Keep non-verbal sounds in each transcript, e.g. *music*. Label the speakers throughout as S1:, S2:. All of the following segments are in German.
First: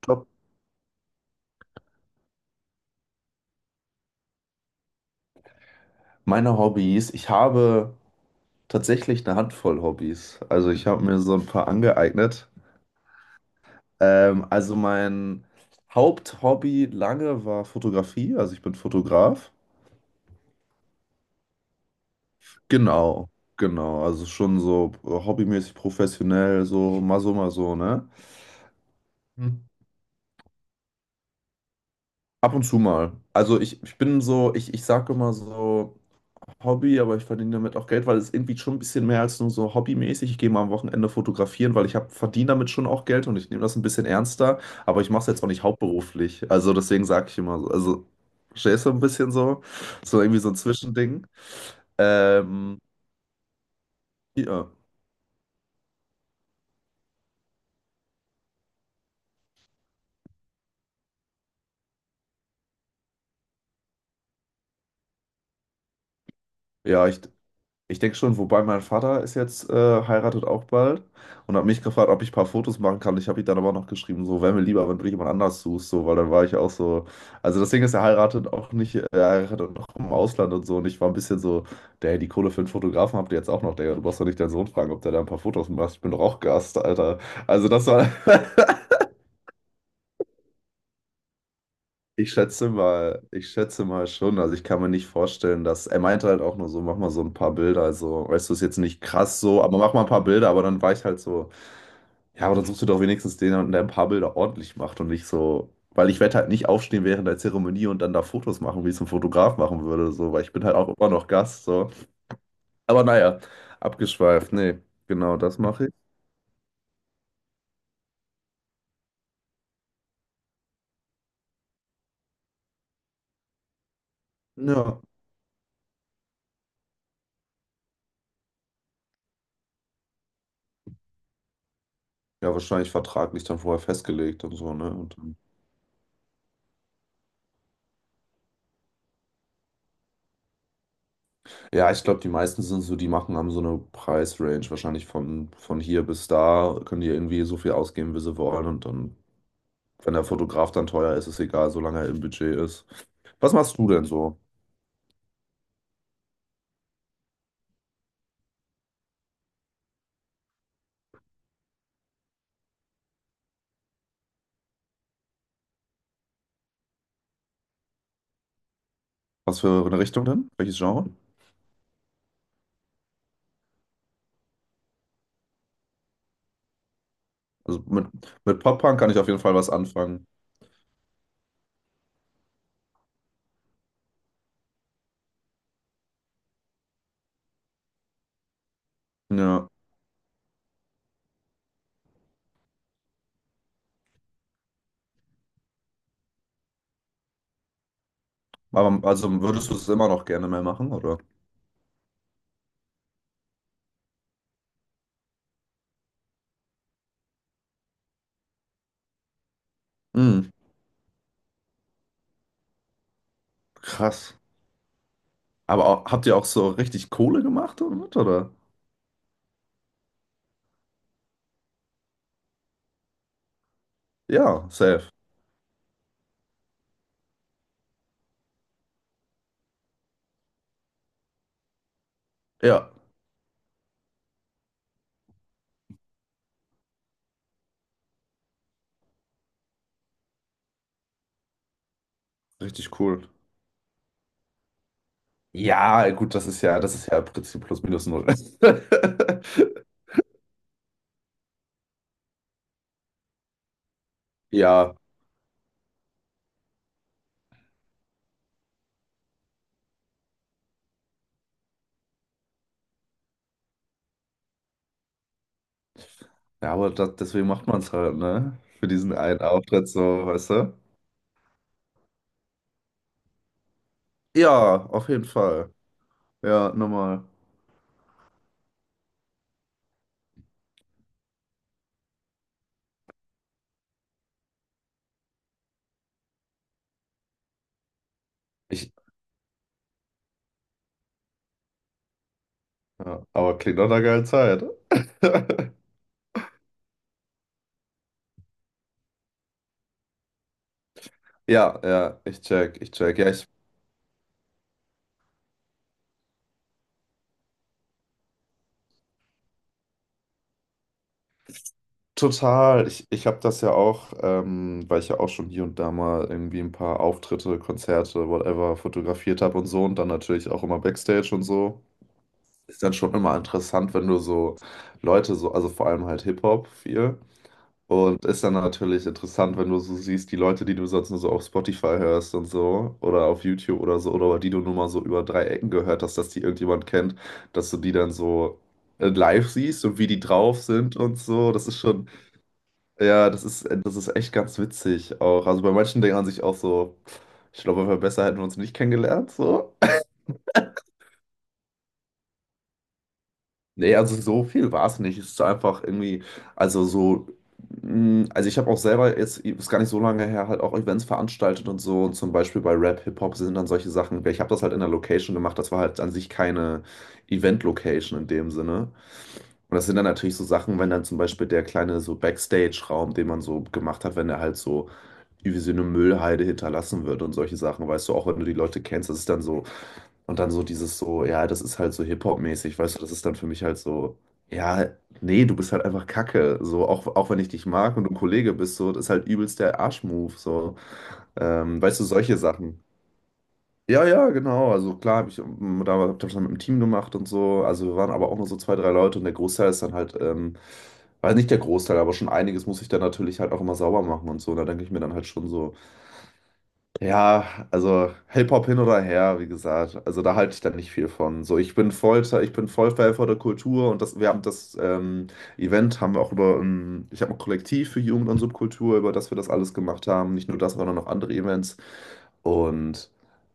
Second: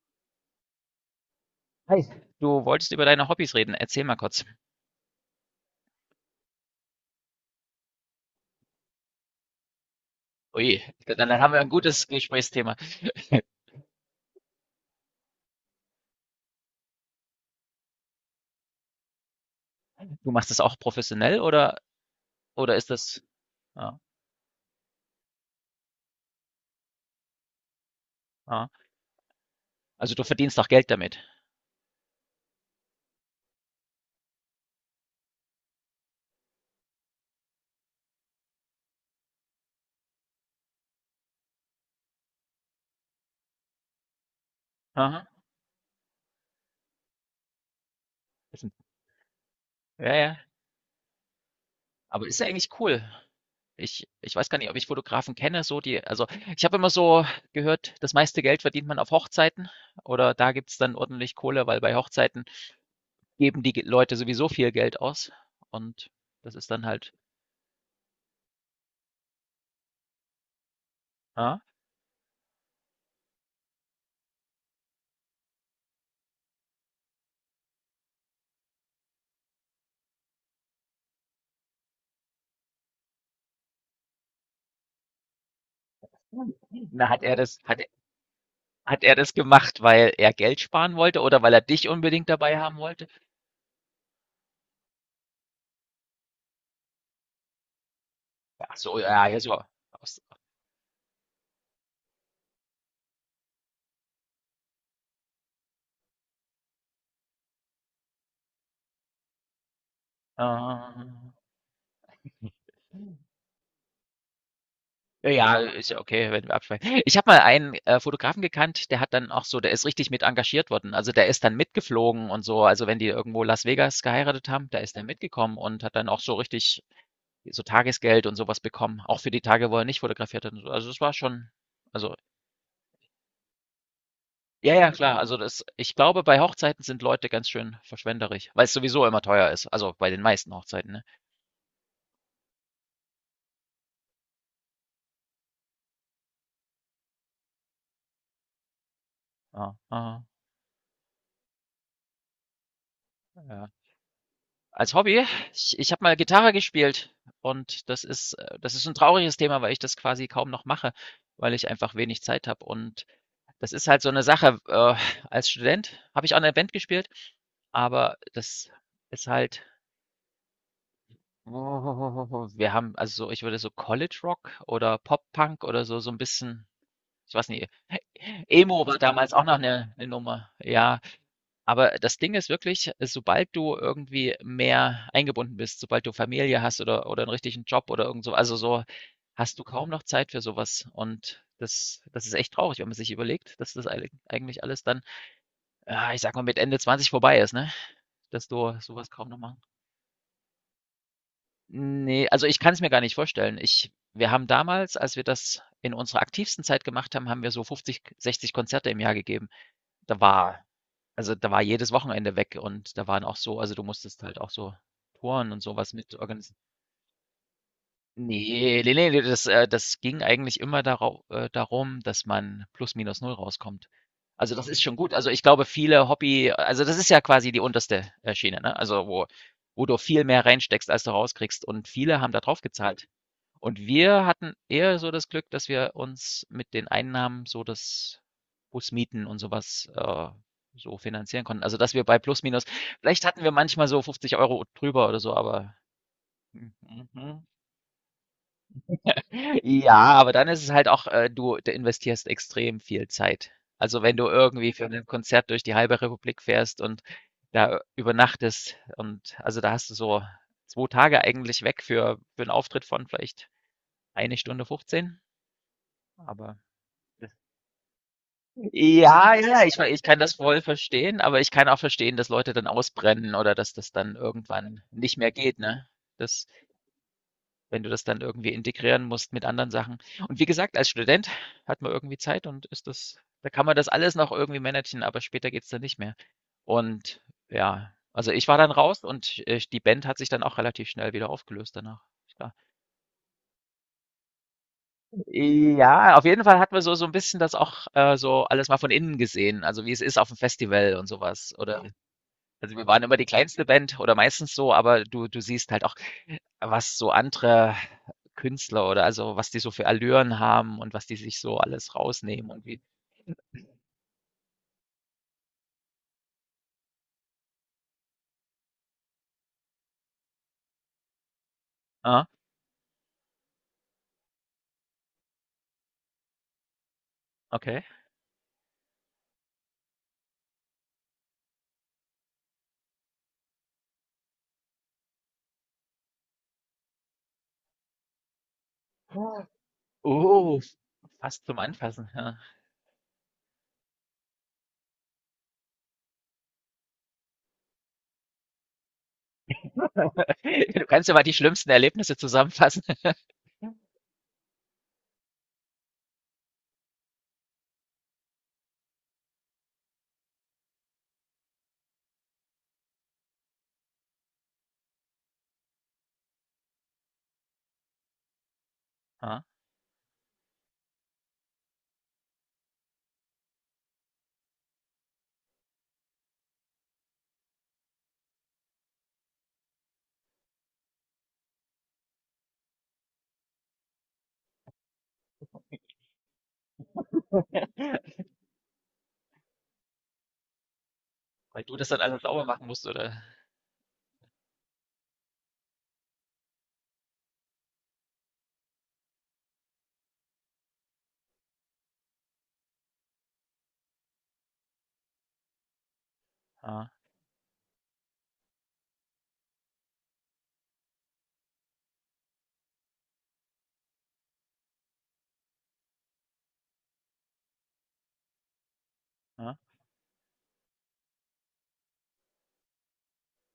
S1: Glaube,
S2: Hi. Du wolltest über deine Hobbys reden. Erzähl mal kurz.
S1: meine Hobbys, ich habe tatsächlich eine Handvoll Hobbys. Also
S2: Ui,
S1: ich habe mir
S2: dann,
S1: so
S2: dann
S1: ein
S2: haben wir ein
S1: paar
S2: gutes
S1: angeeignet.
S2: Gesprächsthema.
S1: Also mein Haupthobby lange war Fotografie. Also ich bin Fotograf.
S2: Du machst das auch professionell oder ist das,
S1: Genau,
S2: ja,
S1: genau. Also schon so hobbymäßig professionell, so mal so, mal so, ne?
S2: ja.
S1: Hm.
S2: Also du verdienst auch Geld damit.
S1: Ab und zu mal. Also ich bin so, ich sage immer so Hobby, aber ich verdiene damit auch Geld, weil es irgendwie schon ein bisschen mehr als nur so hobbymäßig. Ich gehe mal am Wochenende fotografieren, weil ich verdiene damit schon auch Geld und ich nehme das ein bisschen ernster, aber ich mache
S2: Aha.
S1: es jetzt auch nicht hauptberuflich. Also deswegen sage ich immer so, also
S2: Ist ein-
S1: verstehst du ein bisschen so,
S2: Ja,
S1: so
S2: ja.
S1: irgendwie so ein Zwischending.
S2: Aber ist ja eigentlich
S1: Ähm,
S2: cool. Ich weiß gar nicht,
S1: ja,
S2: ob ich Fotografen kenne, so die, also ich habe immer so gehört, das meiste Geld verdient man auf Hochzeiten oder da gibt es dann ordentlich Kohle, weil bei Hochzeiten geben die Leute sowieso viel Geld aus und das ist dann
S1: ja,
S2: halt,
S1: ich. Ich denke schon, wobei mein Vater ist jetzt heiratet auch bald und
S2: ja.
S1: hat mich gefragt, ob ich ein paar Fotos machen kann. Ich habe ihm dann aber noch geschrieben, so wäre mir lieber, wenn du jemand anders suchst, so, weil dann war ich auch so. Also das Ding ist, er heiratet auch nicht, er heiratet auch im Ausland und so. Und ich war ein bisschen so, der die Kohle für einen Fotografen habt ihr jetzt auch noch, Digga. Du brauchst doch nicht deinen Sohn fragen, ob der da ein paar Fotos macht. Ich bin doch auch Gast,
S2: Na,
S1: Alter. Also das war. *laughs*
S2: hat er das gemacht, weil er Geld sparen wollte oder weil er dich unbedingt dabei haben wollte?
S1: Ich schätze mal schon. Also ich kann mir nicht vorstellen, dass er meinte halt auch nur so, mach mal so ein paar Bilder. Also, weißt du, ist
S2: Ach
S1: jetzt
S2: so,
S1: nicht
S2: ja, ja, ja,
S1: krass
S2: so
S1: so, aber mach mal ein
S2: aus
S1: paar Bilder. Aber dann war ich halt so, ja, aber dann suchst du doch wenigstens den, der ein paar Bilder ordentlich macht und nicht so, weil ich werde halt nicht aufstehen während der Zeremonie und dann da Fotos machen, wie ich es ein Fotograf machen würde, so, weil ich bin halt auch
S2: ähm,
S1: immer noch Gast, so. Aber naja, abgeschweift. Nee,
S2: ja,
S1: genau
S2: ja,
S1: das mache
S2: ist
S1: ich.
S2: ja okay, wenn wir abschweifen. Ich habe mal einen Fotografen gekannt, der hat dann auch so der ist richtig mit engagiert worden. Also, der ist dann mitgeflogen und so. Also, wenn die irgendwo Las Vegas geheiratet haben, da ist
S1: Ja.
S2: er mitgekommen und hat dann auch so richtig so Tagesgeld und sowas bekommen, auch für die Tage, wo er nicht fotografiert hat und so. Also, das war schon also,
S1: Ja, wahrscheinlich vertraglich dann vorher festgelegt und so,
S2: ja, ja,
S1: ne? Und
S2: klar. Also
S1: dann
S2: das ich glaube, bei Hochzeiten sind Leute ganz schön verschwenderisch, weil es sowieso immer teuer ist, also bei den meisten Hochzeiten, ne?
S1: ja, ich glaube, die meisten sind so, die machen, haben so eine Preisrange, wahrscheinlich von hier bis da, können die irgendwie so viel ausgeben, wie sie wollen. Und dann,
S2: Ja,
S1: wenn
S2: aha,
S1: der Fotograf dann teuer ist, ist egal, solange er im Budget ist. Was
S2: ja.
S1: machst du denn so?
S2: Als Hobby, ich habe mal Gitarre gespielt und das ist ein trauriges Thema, weil ich das quasi kaum noch mache, weil ich einfach wenig Zeit habe und das ist halt so eine Sache, als Student habe ich auch in 'ner Band gespielt, aber das ist
S1: Was
S2: halt
S1: für eine Richtung denn? Welches Genre?
S2: wir haben also so ich würde so College Rock oder Pop Punk oder so so ein bisschen ich weiß nicht,
S1: Also mit
S2: Emo war
S1: Pop-Punk kann ich auf
S2: damals
S1: jeden
S2: auch noch
S1: Fall was
S2: eine 'ne
S1: anfangen.
S2: Nummer, ja. Aber das Ding ist wirklich, sobald du irgendwie mehr eingebunden bist, sobald du Familie hast oder einen richtigen Job oder irgend so also, so hast du
S1: Ja.
S2: kaum noch Zeit für sowas. Und das ist echt traurig, wenn man sich überlegt, dass das eilig eigentlich alles dann, ja, ich sag mal, mit Ende 20 vorbei ist, ne? Dass du
S1: Aber
S2: sowas kaum noch
S1: also
S2: machen.
S1: würdest du es immer noch gerne mehr machen, oder?
S2: Ne, also, ich kann es mir gar nicht vorstellen. Ich wir haben damals, als wir das in unserer aktivsten Zeit gemacht haben, haben wir so 50, 60 Konzerte im Jahr gegeben. Da
S1: Hm,
S2: war also, da war jedes Wochenende weg und da waren auch so also, du musstest
S1: krass.
S2: halt auch so Touren und
S1: Aber
S2: sowas was
S1: auch,
S2: mit
S1: habt ihr auch
S2: organis
S1: so richtig Kohle gemacht damit, oder?
S2: nee ne, ne, das ging eigentlich immer darau darum, dass man plus minus null rauskommt. Also, das
S1: Ja,
S2: ist schon
S1: safe.
S2: gut. Also, ich glaube, viele Hobby also, das ist ja quasi die unterste Schiene, ne? Also, wo du viel mehr reinsteckst, als du rauskriegst und viele haben da drauf
S1: Ja,
S2: gezahlt und wir hatten eher so das Glück, dass wir uns mit den Einnahmen so das Busmieten und sowas äh, so finanzieren konnten. Also, dass wir bei plus minus
S1: richtig
S2: vielleicht
S1: cool.
S2: hatten wir manchmal so 50 € drüber oder so, aber
S1: Ja, gut,
S2: hm,
S1: das ist ja im
S2: mhm.
S1: Prinzip plus minus null. *laughs*
S2: Ja, aber dann ist es halt auch, du investierst extrem viel Zeit. Also, wenn du irgendwie für
S1: Ja,
S2: ein Konzert durch die halbe Republik fährst und da übernachtest und also, da hast du so 2 Tage eigentlich weg für 'n Auftritt von vielleicht eine Stunde 15, aber
S1: ja, aber deswegen macht man es halt, ne? Für diesen
S2: ja,
S1: einen
S2: ja, ja, ich,
S1: Auftritt so,
S2: ich kann das
S1: weißt
S2: voll
S1: du?
S2: verstehen, aber ich kann auch verstehen, dass Leute dann ausbrennen oder dass das dann irgendwann
S1: Ja, auf
S2: nicht
S1: jeden
S2: mehr geht,
S1: Fall.
S2: ne? Das,
S1: Ja, nochmal.
S2: wenn du das dann irgendwie integrieren musst mit anderen Sachen. Und wie gesagt, als Student hat man irgendwie Zeit und ist das, da kann man das alles noch irgendwie managen, aber später geht's dann nicht mehr. Und ja, also ich war dann
S1: Ich,
S2: raus und die Band hat sich dann auch relativ schnell wieder aufgelöst danach. Klar.
S1: ja, aber klingt doch eine geile Zeit. *laughs*
S2: Ja, auf jeden Fall hat man so, so ein bisschen das auch so alles mal von innen gesehen, also wie es ist auf dem Festival und sowas,
S1: Ja,
S2: oder?
S1: ja, ich
S2: Also
S1: check,
S2: wir
S1: ich
S2: waren immer
S1: check.
S2: die
S1: Ja, ich
S2: kleinste Band oder meistens so, aber du siehst halt auch, was so andere Künstler oder also, was die so für Allüren haben und was die sich so alles rausnehmen und wie
S1: total. Ich habe das ja auch, weil ich ja auch schon hier und da mal irgendwie ein paar Auftritte, Konzerte, whatever, fotografiert habe und so und dann natürlich auch immer Backstage und so.
S2: ah,
S1: Ist dann schon immer interessant, wenn du so Leute so, also vor allem halt Hip-Hop viel.
S2: okay.
S1: Und ist dann natürlich interessant, wenn du so siehst, die Leute, die du sonst nur so auf Spotify hörst und so, oder auf YouTube oder so, oder die du nur mal so über drei Ecken gehört hast, dass die irgendjemand kennt, dass du die dann so live siehst und wie die
S2: Oh,
S1: drauf sind und
S2: fast
S1: so.
S2: zum
S1: Das ist
S2: Anfassen,
S1: schon,
S2: ja.
S1: ja, das ist echt ganz witzig auch. Also bei manchen denkt man sich auch so, ich glaube, besser hätten wir uns nicht kennengelernt, so.
S2: *laughs* Du kannst ja mal die schlimmsten Erlebnisse zusammenfassen. *laughs*
S1: Nee, also so viel war es nicht. Es ist einfach irgendwie, also so, also ich habe auch selber jetzt, ist gar nicht so lange her, halt auch Events veranstaltet und so. Und zum Beispiel bei Rap, Hip-Hop sind dann solche Sachen. Ich habe das halt in der Location gemacht, das war halt an sich keine Event-Location in dem Sinne.
S2: Ah.
S1: Und das sind dann natürlich so Sachen, wenn dann zum Beispiel der kleine so Backstage-Raum, den man so gemacht hat, wenn er halt so wie sie eine Müllhalde hinterlassen wird und solche Sachen, weißt du, auch wenn du die Leute kennst, das ist dann so, und dann so dieses so, ja, das ist halt so Hip-Hop-mäßig, weißt du, das ist dann für mich halt so, ja, nee, du bist halt einfach Kacke, so, auch, auch wenn ich dich mag und du ein Kollege bist, so, das ist halt übelst der Arschmove, so,
S2: Weil du das
S1: weißt
S2: dann
S1: du,
S2: alles
S1: solche
S2: sauber machen
S1: Sachen.
S2: musst oder?
S1: Ja, ja, genau. Also klar, hab ich da hab ich das mit dem Team gemacht und so. Also wir waren aber auch nur so zwei, drei Leute und der Großteil ist dann halt, weiß nicht der Großteil, aber schon einiges muss ich dann natürlich halt auch immer sauber machen und so. Und da denke ich mir dann halt schon so,
S2: Ah,
S1: ja, also Hip-Hop hin oder her, wie gesagt. Also da halte ich dann nicht viel von. So, ich bin voll Fan von der Kultur und das, wir haben das Event haben wir auch über, ich habe ein Kollektiv für Jugend und Subkultur, über das wir das
S2: ah,
S1: alles gemacht haben. Nicht nur das, sondern noch andere Events. Und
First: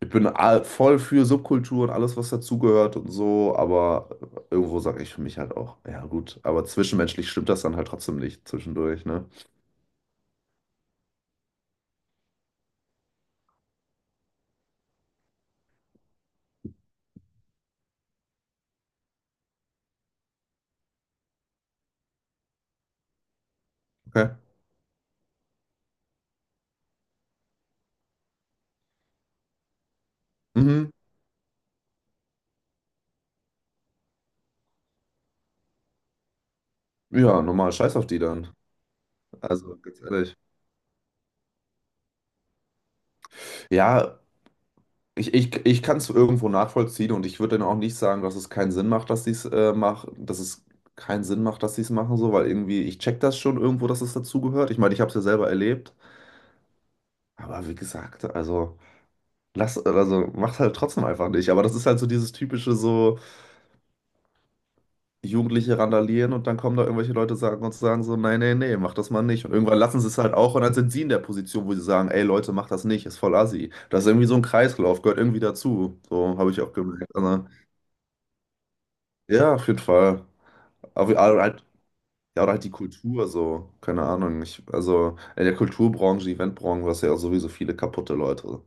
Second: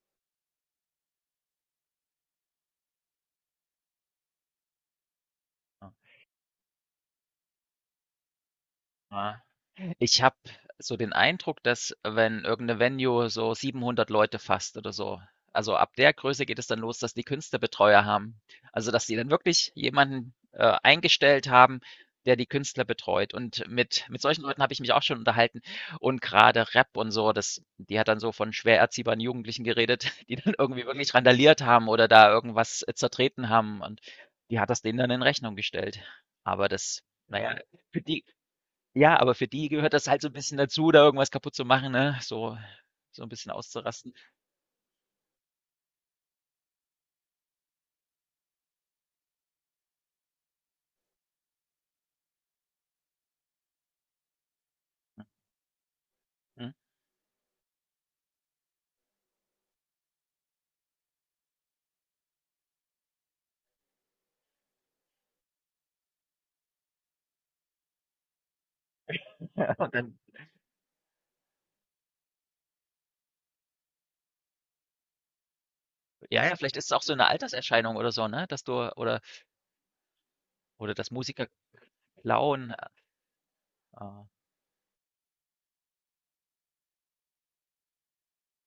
S1: voll für Subkultur und alles, was dazugehört und so, aber irgendwo sage ich für mich halt auch,
S2: ah,
S1: ja gut, aber zwischenmenschlich stimmt das dann halt trotzdem nicht zwischendurch, ne?
S2: ah. Ich habe so den Eindruck, dass wenn irgend 'ne Venue so 700 Leute fasst oder so also ab der Größe geht es dann los, dass die Künstlerbetreuer haben. Also, dass die dann wirklich jemanden eingestellt haben, der die Künstler betreut. Und mit
S1: Okay.
S2: solchen Leuten habe ich mich auch schon unterhalten und gerade Rap und so, das die hat dann so von schwer erziehbaren Jugendlichen geredet, *laughs* die dann irgendwie
S1: Mhm.
S2: wirklich randaliert haben oder da irgendwas zertreten haben und die hat das denen dann in Rechnung gestellt. Aber das
S1: Ja,
S2: naja,
S1: normal, scheiß
S2: für
S1: auf die
S2: die
S1: dann.
S2: ja, aber für die
S1: Also,
S2: gehört
S1: ganz
S2: das halt so ein
S1: ehrlich.
S2: bisschen dazu, da irgendwas kaputt zu machen, ne? So so ein bisschen auszurasten,
S1: Ja, ich kann es irgendwo nachvollziehen und ich würde dann auch nicht sagen, dass es keinen Sinn macht, dass sie es machen, dass es keinen Sinn macht, dass sie es machen, so, weil irgendwie, ich check das schon irgendwo, dass es dazugehört. Ich meine, ich habe es ja selber erlebt,
S2: mhm.
S1: aber wie gesagt, also, lass, also macht halt trotzdem einfach nicht. Aber das ist halt so dieses typische, so, Jugendliche randalieren und dann kommen da irgendwelche Leute sagen und sagen so, nein, nee, nee, mach das mal nicht. Und
S2: Ja. *laughs*
S1: irgendwann
S2: Und
S1: lassen sie
S2: dann
S1: es halt auch und dann sind sie in der Position, wo sie sagen, ey Leute, macht das nicht, ist voll assi. Das ist irgendwie so ein Kreislauf, gehört irgendwie dazu. So
S2: ja,
S1: habe
S2: ja,
S1: ich auch
S2: vielleicht ist es auch so
S1: gemerkt.
S2: eine
S1: Also,
S2: Alterserscheinung oder so, ne, dass du oder
S1: ja, auf jeden Fall.
S2: oder dass
S1: Aber
S2: Musiker
S1: halt, ja, oder halt die
S2: klauen,
S1: Kultur so, keine
S2: äh,
S1: Ahnung. Ich, also in der Kulturbranche, Eventbranche, du hast du ja auch sowieso viele kaputte Leute.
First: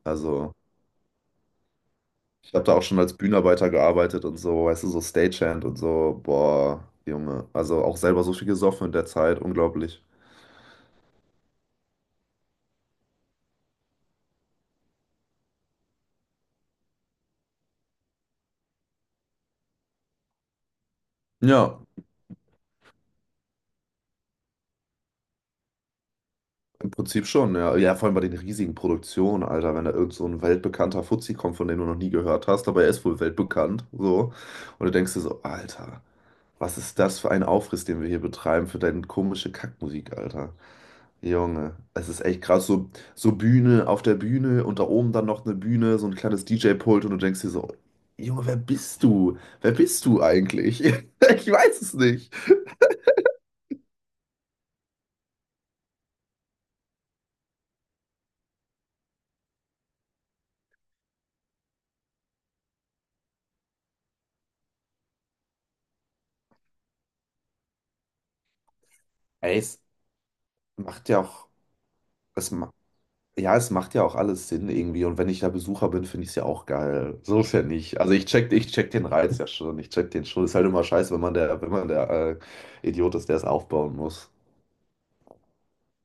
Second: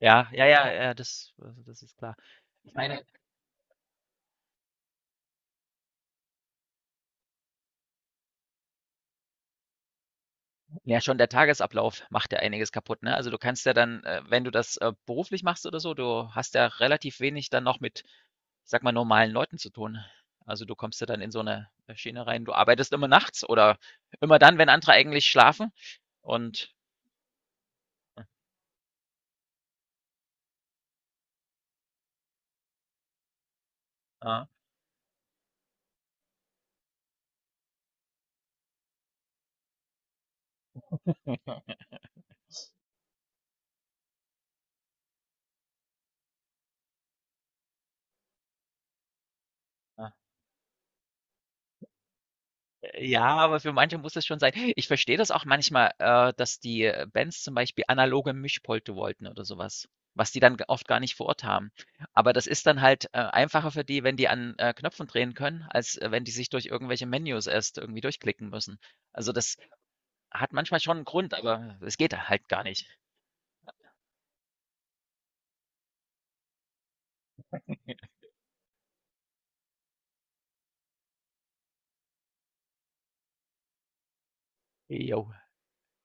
S2: ja, ja,
S1: Also
S2: ja, ja, das also, das ist klar.
S1: ich habe
S2: Ich
S1: da auch schon
S2: meine
S1: als Bühnenarbeiter gearbeitet und so, weißt du, so Stagehand und so, boah, Junge. Also auch selber so viel gesoffen in der Zeit, unglaublich.
S2: ja, schon der Tagesablauf macht ja einiges kaputt, ne? Also, du kannst ja dann, wenn du das beruflich machst oder so, du hast ja relativ wenig dann noch mit, ich sage mal, normalen Leuten zu tun. Also, du kommst ja dann in so eine
S1: Ja.
S2: Schiene rein. Du arbeitest immer nachts oder immer dann, wenn andere eigentlich schlafen und,
S1: Im Prinzip schon, ja. Ja, vor allem bei den riesigen Produktionen, Alter, wenn da irgend so ein weltbekannter Fuzzi kommt, von dem du noch nie gehört hast, aber er ist wohl weltbekannt, so.
S2: äh
S1: Und du denkst dir so, Alter, was ist das für ein Aufriss, den wir hier betreiben für deine komische Kackmusik, Alter. Junge,
S2: *laughs*
S1: es ist echt krass, so, so Bühne auf der Bühne und da oben dann noch eine Bühne, so ein kleines DJ-Pult und du denkst dir so, Junge, wer bist du? Wer bist du eigentlich? *laughs* Ich weiß es nicht.
S2: Ja, aber für manche muss es schon sein. Ich verstehe das auch manchmal, dass die Bands zum Beispiel analoge Mischpulte wollten oder sowas, was, die dann g oft gar nicht vor Ort haben. Aber das ist dann halt einfacher für die, wenn die an Knöpfen drehen können, als wenn die sich durch irgendwelche Menüs erst irgendwie durchklicken müssen. Also, das
S1: Ey, es
S2: hat manchmal schon einen
S1: macht ja
S2: Grund,
S1: auch.
S2: aber es geht halt
S1: Es,
S2: gar nicht.
S1: Ja, es macht ja auch alles Sinn irgendwie. Und wenn ich da Besucher bin, finde ich es ja auch geil. So ist ja nicht. Also
S2: *laughs*
S1: ich check den Reiz ja schon. Ich check den schon. Ist halt immer scheiße, wenn man der, wenn man der Idiot ist, der es aufbauen muss.
S2: Jo.